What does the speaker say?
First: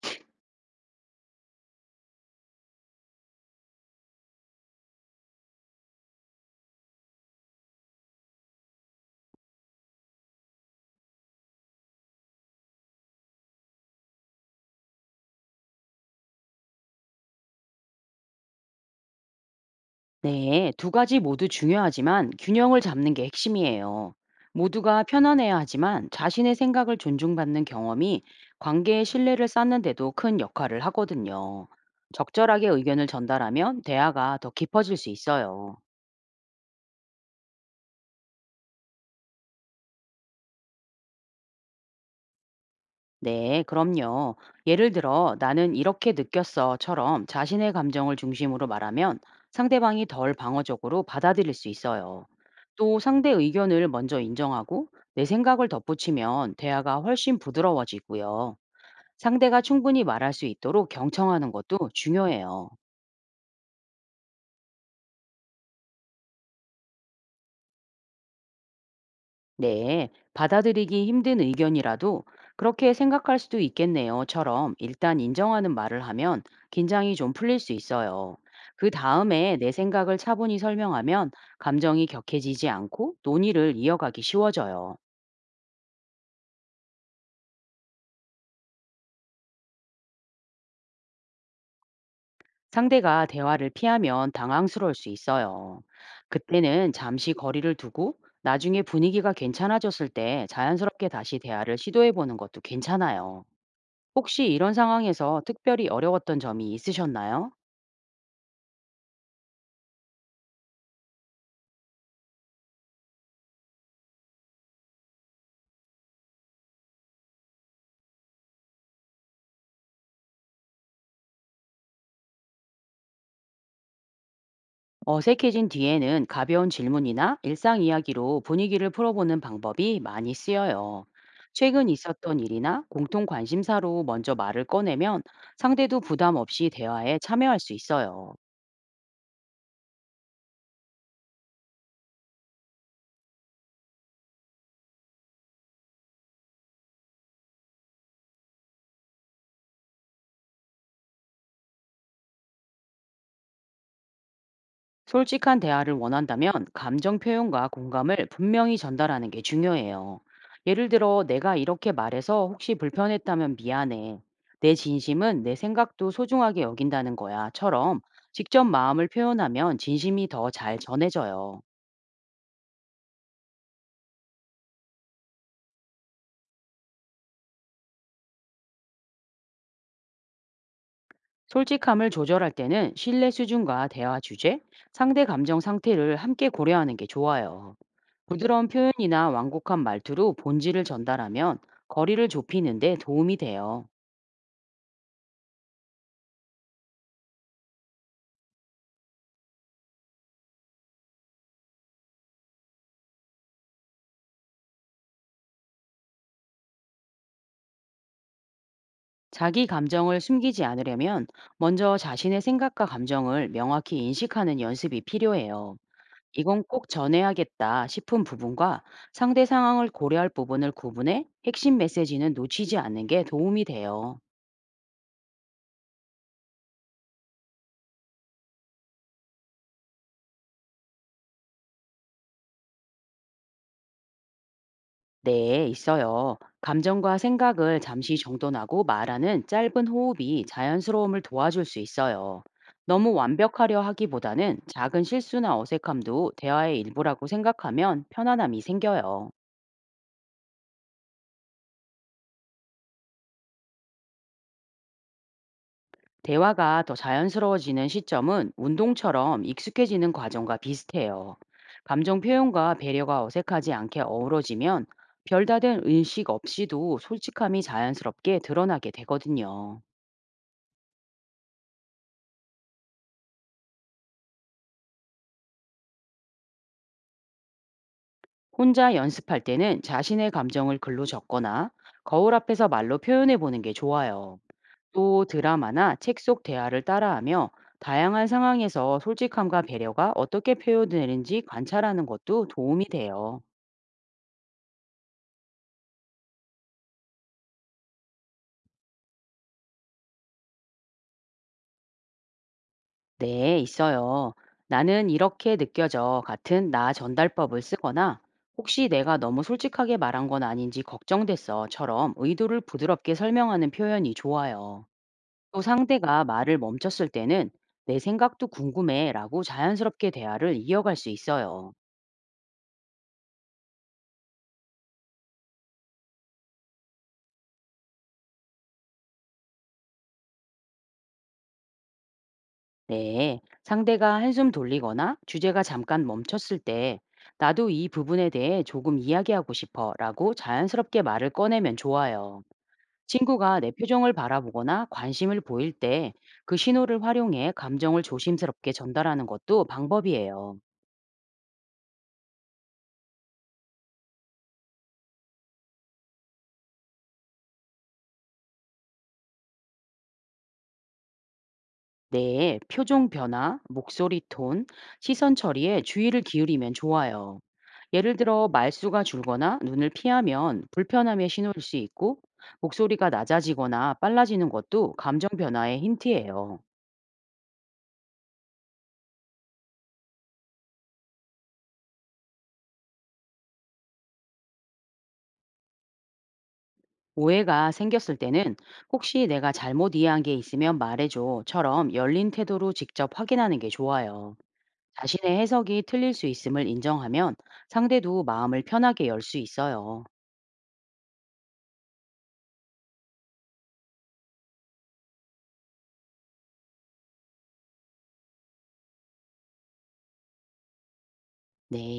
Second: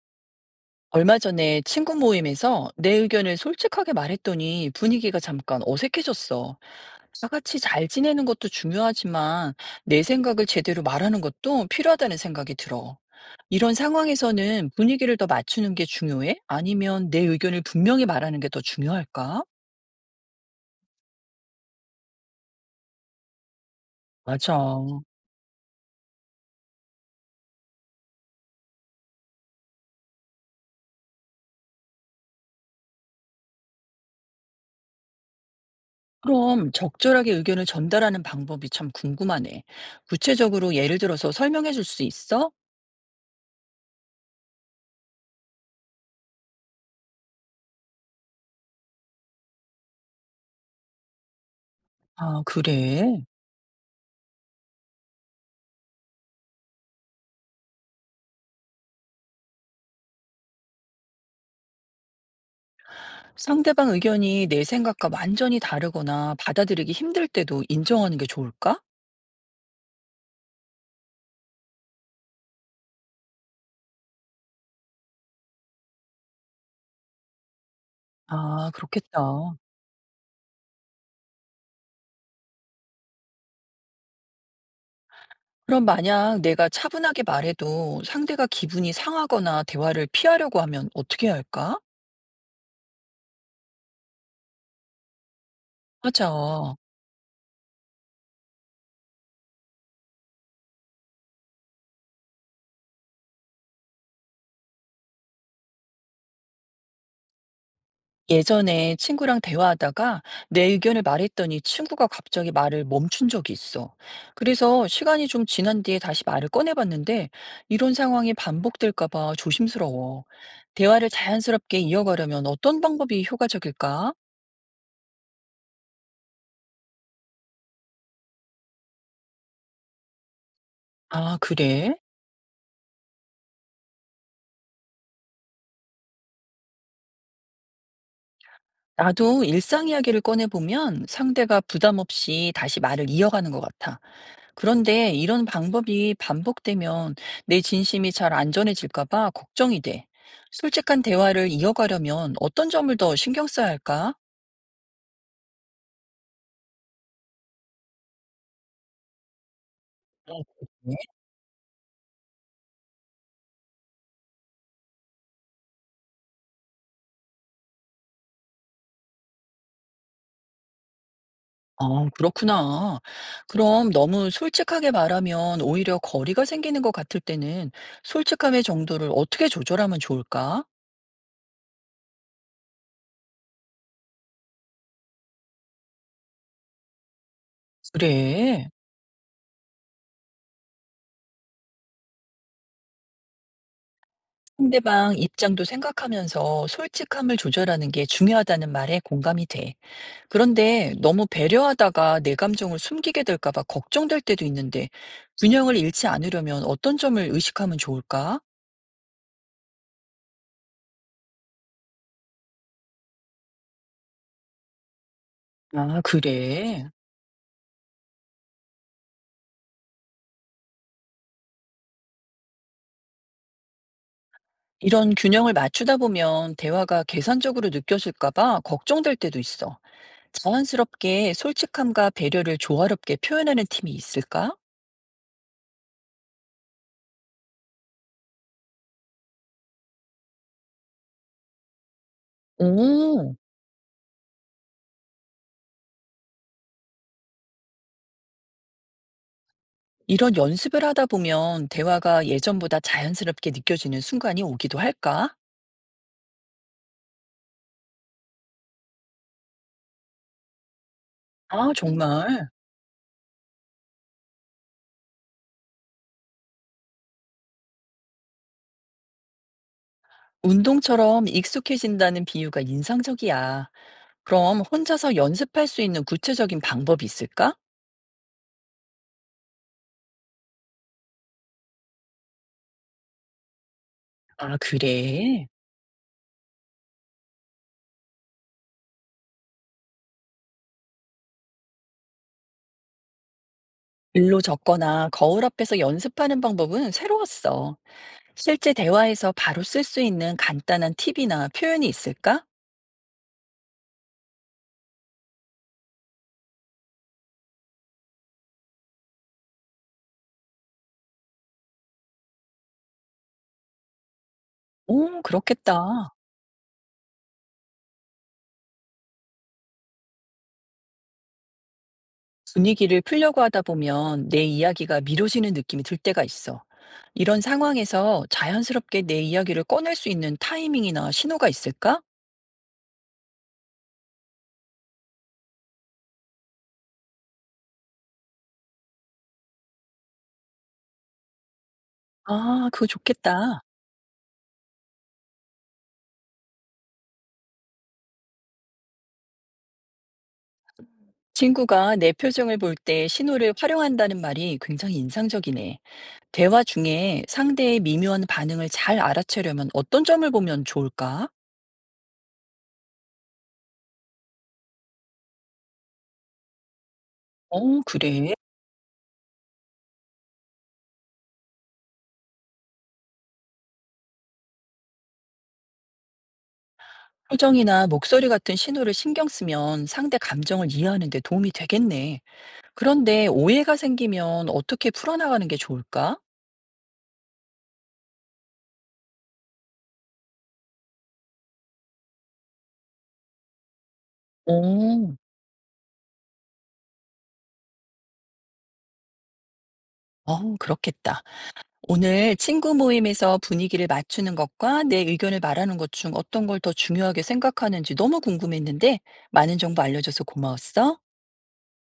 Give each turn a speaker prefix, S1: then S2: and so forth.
S1: 얼마 전에 친구 모임에서 내 의견을 솔직하게 말했더니 분위기가 잠깐 어색해졌어. 다 같이 잘 지내는 것도 중요하지만 내 생각을 제대로 말하는 것도 필요하다는 생각이 들어. 이런 상황에서는 분위기를 더 맞추는 게 중요해? 아니면 내 의견을 분명히 말하는 게 더 중요할까?
S2: 네, 두 가지 모두 중요하지만 균형을 잡는 게 핵심이에요.
S1: 맞아.
S2: 모두가 편안해야 하지만 자신의 생각을 존중받는 경험이 관계의 신뢰를 쌓는데도 큰 역할을 하거든요. 적절하게 의견을 전달하면 대화가 더 깊어질 수 있어요.
S1: 그럼 적절하게 의견을 전달하는 방법이 참 궁금하네. 구체적으로 예를 들어서 설명해 줄 수 있어?
S2: 네, 그럼요. 예를 들어, 나는 이렇게 느꼈어처럼 자신의 감정을 중심으로 말하면 상대방이 덜 방어적으로 받아들일 수 있어요.
S1: 아,
S2: 또
S1: 그래.
S2: 상대 의견을 먼저 인정하고 내 생각을 덧붙이면 대화가 훨씬 부드러워지고요. 상대가 충분히 말할 수 있도록 경청하는 것도 중요해요.
S1: 상대방 의견이 내 생각과 완전히 다르거나 받아들이기 힘들 때도 인정하는 게 좋을까?
S2: 네, 받아들이기 힘든 의견이라도 그렇게 생각할 수도 있겠네요.처럼 일단 인정하는 말을 하면 긴장이 좀 풀릴 수 있어요.
S1: 아,
S2: 그 다음에
S1: 그렇겠다.
S2: 내 생각을 차분히 설명하면 감정이 격해지지 않고 논의를 이어가기 쉬워져요.
S1: 그럼 만약 내가 차분하게 말해도 상대가 기분이 상하거나 대화를 피하려고 하면 어떻게 해야 할까?
S2: 상대가 대화를 피하면 당황스러울 수 있어요.
S1: 맞아.
S2: 그때는 잠시 거리를 두고 나중에 분위기가 괜찮아졌을 때 자연스럽게 다시 대화를 시도해 보는 것도 괜찮아요. 혹시 이런 상황에서 특별히 어려웠던 점이 있으셨나요?
S1: 예전에 친구랑 대화하다가 내 의견을 말했더니 친구가 갑자기 말을 멈춘 적이 있어. 그래서 시간이 좀 지난 뒤에 다시 말을 꺼내봤는데 이런 상황이 반복될까 봐 조심스러워. 대화를 자연스럽게 이어가려면 어떤 방법이 효과적일까?
S2: 어색해진 뒤에는 가벼운 질문이나 일상 이야기로 분위기를 풀어보는 방법이 많이 쓰여요.
S1: 아,
S2: 최근
S1: 그래?
S2: 있었던 일이나 공통 관심사로 먼저 말을 꺼내면 상대도 부담 없이 대화에 참여할 수 있어요.
S1: 나도 일상 이야기를 꺼내보면 상대가 부담 없이 다시 말을 이어가는 것 같아. 그런데 이런 방법이 반복되면 내 진심이 잘 안전해질까 봐 걱정이 돼. 솔직한 대화를 이어가려면 어떤 점을 더 신경 써야 할까?
S2: 솔직한 대화를 원한다면 감정 표현과 공감을 분명히 전달하는 게 중요해요.
S1: 어, 그래?
S2: 예를 들어, 내가 이렇게 말해서 혹시 불편했다면 미안해. 내 진심은 내 생각도 소중하게 여긴다는 거야.처럼 직접 마음을 표현하면 진심이 더 잘 전해져요.
S1: 아, 그렇구나. 그럼 너무 솔직하게 말하면 오히려 거리가 생기는 것 같을 때는 솔직함의 정도를 어떻게 조절하면 좋을까?
S2: 솔직함을 조절할 때는 신뢰 수준과 대화 주제, 상대 감정 상태를 함께 고려하는 게 좋아요. 부드러운
S1: 그래.
S2: 표현이나 완곡한 말투로 본질을 전달하면 거리를 좁히는 데 도움이 돼요.
S1: 상대방 입장도 생각하면서 솔직함을 조절하는 게 중요하다는 말에 공감이 돼. 그런데 너무 배려하다가 내 감정을 숨기게 될까 봐 걱정될 때도 있는데 균형을 잃지 않으려면 어떤 점을 의식하면 좋을까?
S2: 자기 감정을 숨기지 않으려면 먼저 자신의 생각과 감정을 명확히 인식하는 연습이 필요해요.
S1: 아,
S2: 이건
S1: 그래.
S2: 꼭 전해야겠다 싶은 부분과 상대 상황을 고려할 부분을 구분해 핵심 메시지는 놓치지 않는 게 도움이 돼요.
S1: 이런 균형을 맞추다 보면 대화가 계산적으로 느껴질까 봐 걱정될 때도 있어. 자연스럽게 솔직함과 배려를 조화롭게 표현하는 팀이 있을까?
S2: 네, 있어요. 감정과 생각을 잠시 정돈하고 말하는 짧은 호흡이 자연스러움을 도와줄 수 있어요. 너무
S1: 오,
S2: 완벽하려 하기보다는 작은 실수나 어색함도 대화의 일부라고 생각하면 편안함이 생겨요.
S1: 이런 연습을 하다 보면 대화가 예전보다 자연스럽게 느껴지는 순간이 오기도 할까?
S2: 대화가 더 자연스러워지는 시점은 운동처럼 익숙해지는 과정과 비슷해요.
S1: 아,
S2: 감정
S1: 정말.
S2: 표현과 배려가 어색하지 않게 어우러지면 별다른 의식 없이도 솔직함이 자연스럽게 드러나게 되거든요.
S1: 운동처럼 익숙해진다는 비유가 인상적이야. 그럼 혼자서 연습할 수 있는 구체적인 방법이 있을까?
S2: 혼자 연습할 때는 자신의 감정을 글로 적거나 거울 앞에서 말로 표현해 보는 게 좋아요.
S1: 아,
S2: 또
S1: 그래.
S2: 드라마나 책 속 대화를 따라하며 다양한 상황에서 솔직함과 배려가 어떻게 표현되는지 관찰하는 것도 도움이 돼요.
S1: 일로 적거나 거울 앞에서 연습하는 방법은 새로웠어. 실제 대화에서 바로 쓸 수 있는 간단한 팁이나 표현이 있을까?
S2: 네, 있어요. 나는 이렇게 느껴져 같은 나 전달법을 쓰거나 혹시 내가 너무 솔직하게 말한 건 아닌지 걱정됐어처럼 의도를 부드럽게 설명하는 표현이 좋아요.
S1: 오,
S2: 또
S1: 그렇겠다.
S2: 상대가 말을 멈췄을 때는 내 생각도 궁금해라고 자연스럽게 대화를 이어갈 수 있어요.
S1: 분위기를 풀려고 하다 보면 내 이야기가 미뤄지는 느낌이 들 때가 있어. 이런 상황에서 자연스럽게 내 이야기를 꺼낼 수 있는 타이밍이나 신호가 있을까?
S2: 네, 상대가 한숨 돌리거나 주제가 잠깐 멈췄을 때 나도 이 부분에 대해 조금 이야기하고 싶어라고 자연스럽게 말을 꺼내면 좋아요.
S1: 아, 그거
S2: 친구가
S1: 좋겠다.
S2: 내 표정을 바라보거나 관심을 보일 때 그 신호를 활용해 감정을 조심스럽게 전달하는 것도 방법이에요.
S1: 친구가 내 표정을 볼 때 신호를 활용한다는 말이 굉장히 인상적이네. 대화 중에 상대의 미묘한 반응을 잘 알아채려면 어떤 점을 보면 좋을까?
S2: 네, 표정 변화, 목소리 톤, 시선 처리에 주의를 기울이면 좋아요.
S1: 어,
S2: 예를
S1: 그래.
S2: 들어 말수가 줄거나 눈을 피하면 불편함의 신호일 수 있고 목소리가 낮아지거나 빨라지는 것도 감정 변화의 힌트예요.
S1: 표정이나 목소리 같은 신호를 신경 쓰면 상대 감정을 이해하는 데 도움이 되겠네. 그런데 오해가 생기면 어떻게 풀어나가는 게 좋을까?
S2: 오해가 생겼을 때는 혹시 내가 잘못 이해한 게 있으면 말해줘처럼 열린 태도로 직접 확인하는 게 좋아요.
S1: 어,
S2: 자신의 해석이 틀릴 수 있음을 인정하면 상대도 마음을 편하게 열 수 있어요.
S1: 그렇겠다. 오늘 친구 모임에서 분위기를 맞추는 것과 내 의견을 말하는 것 중 어떤 걸 더 중요하게 생각하는지 너무 궁금했는데 많은 정보 알려줘서 고마웠어.
S2: 네.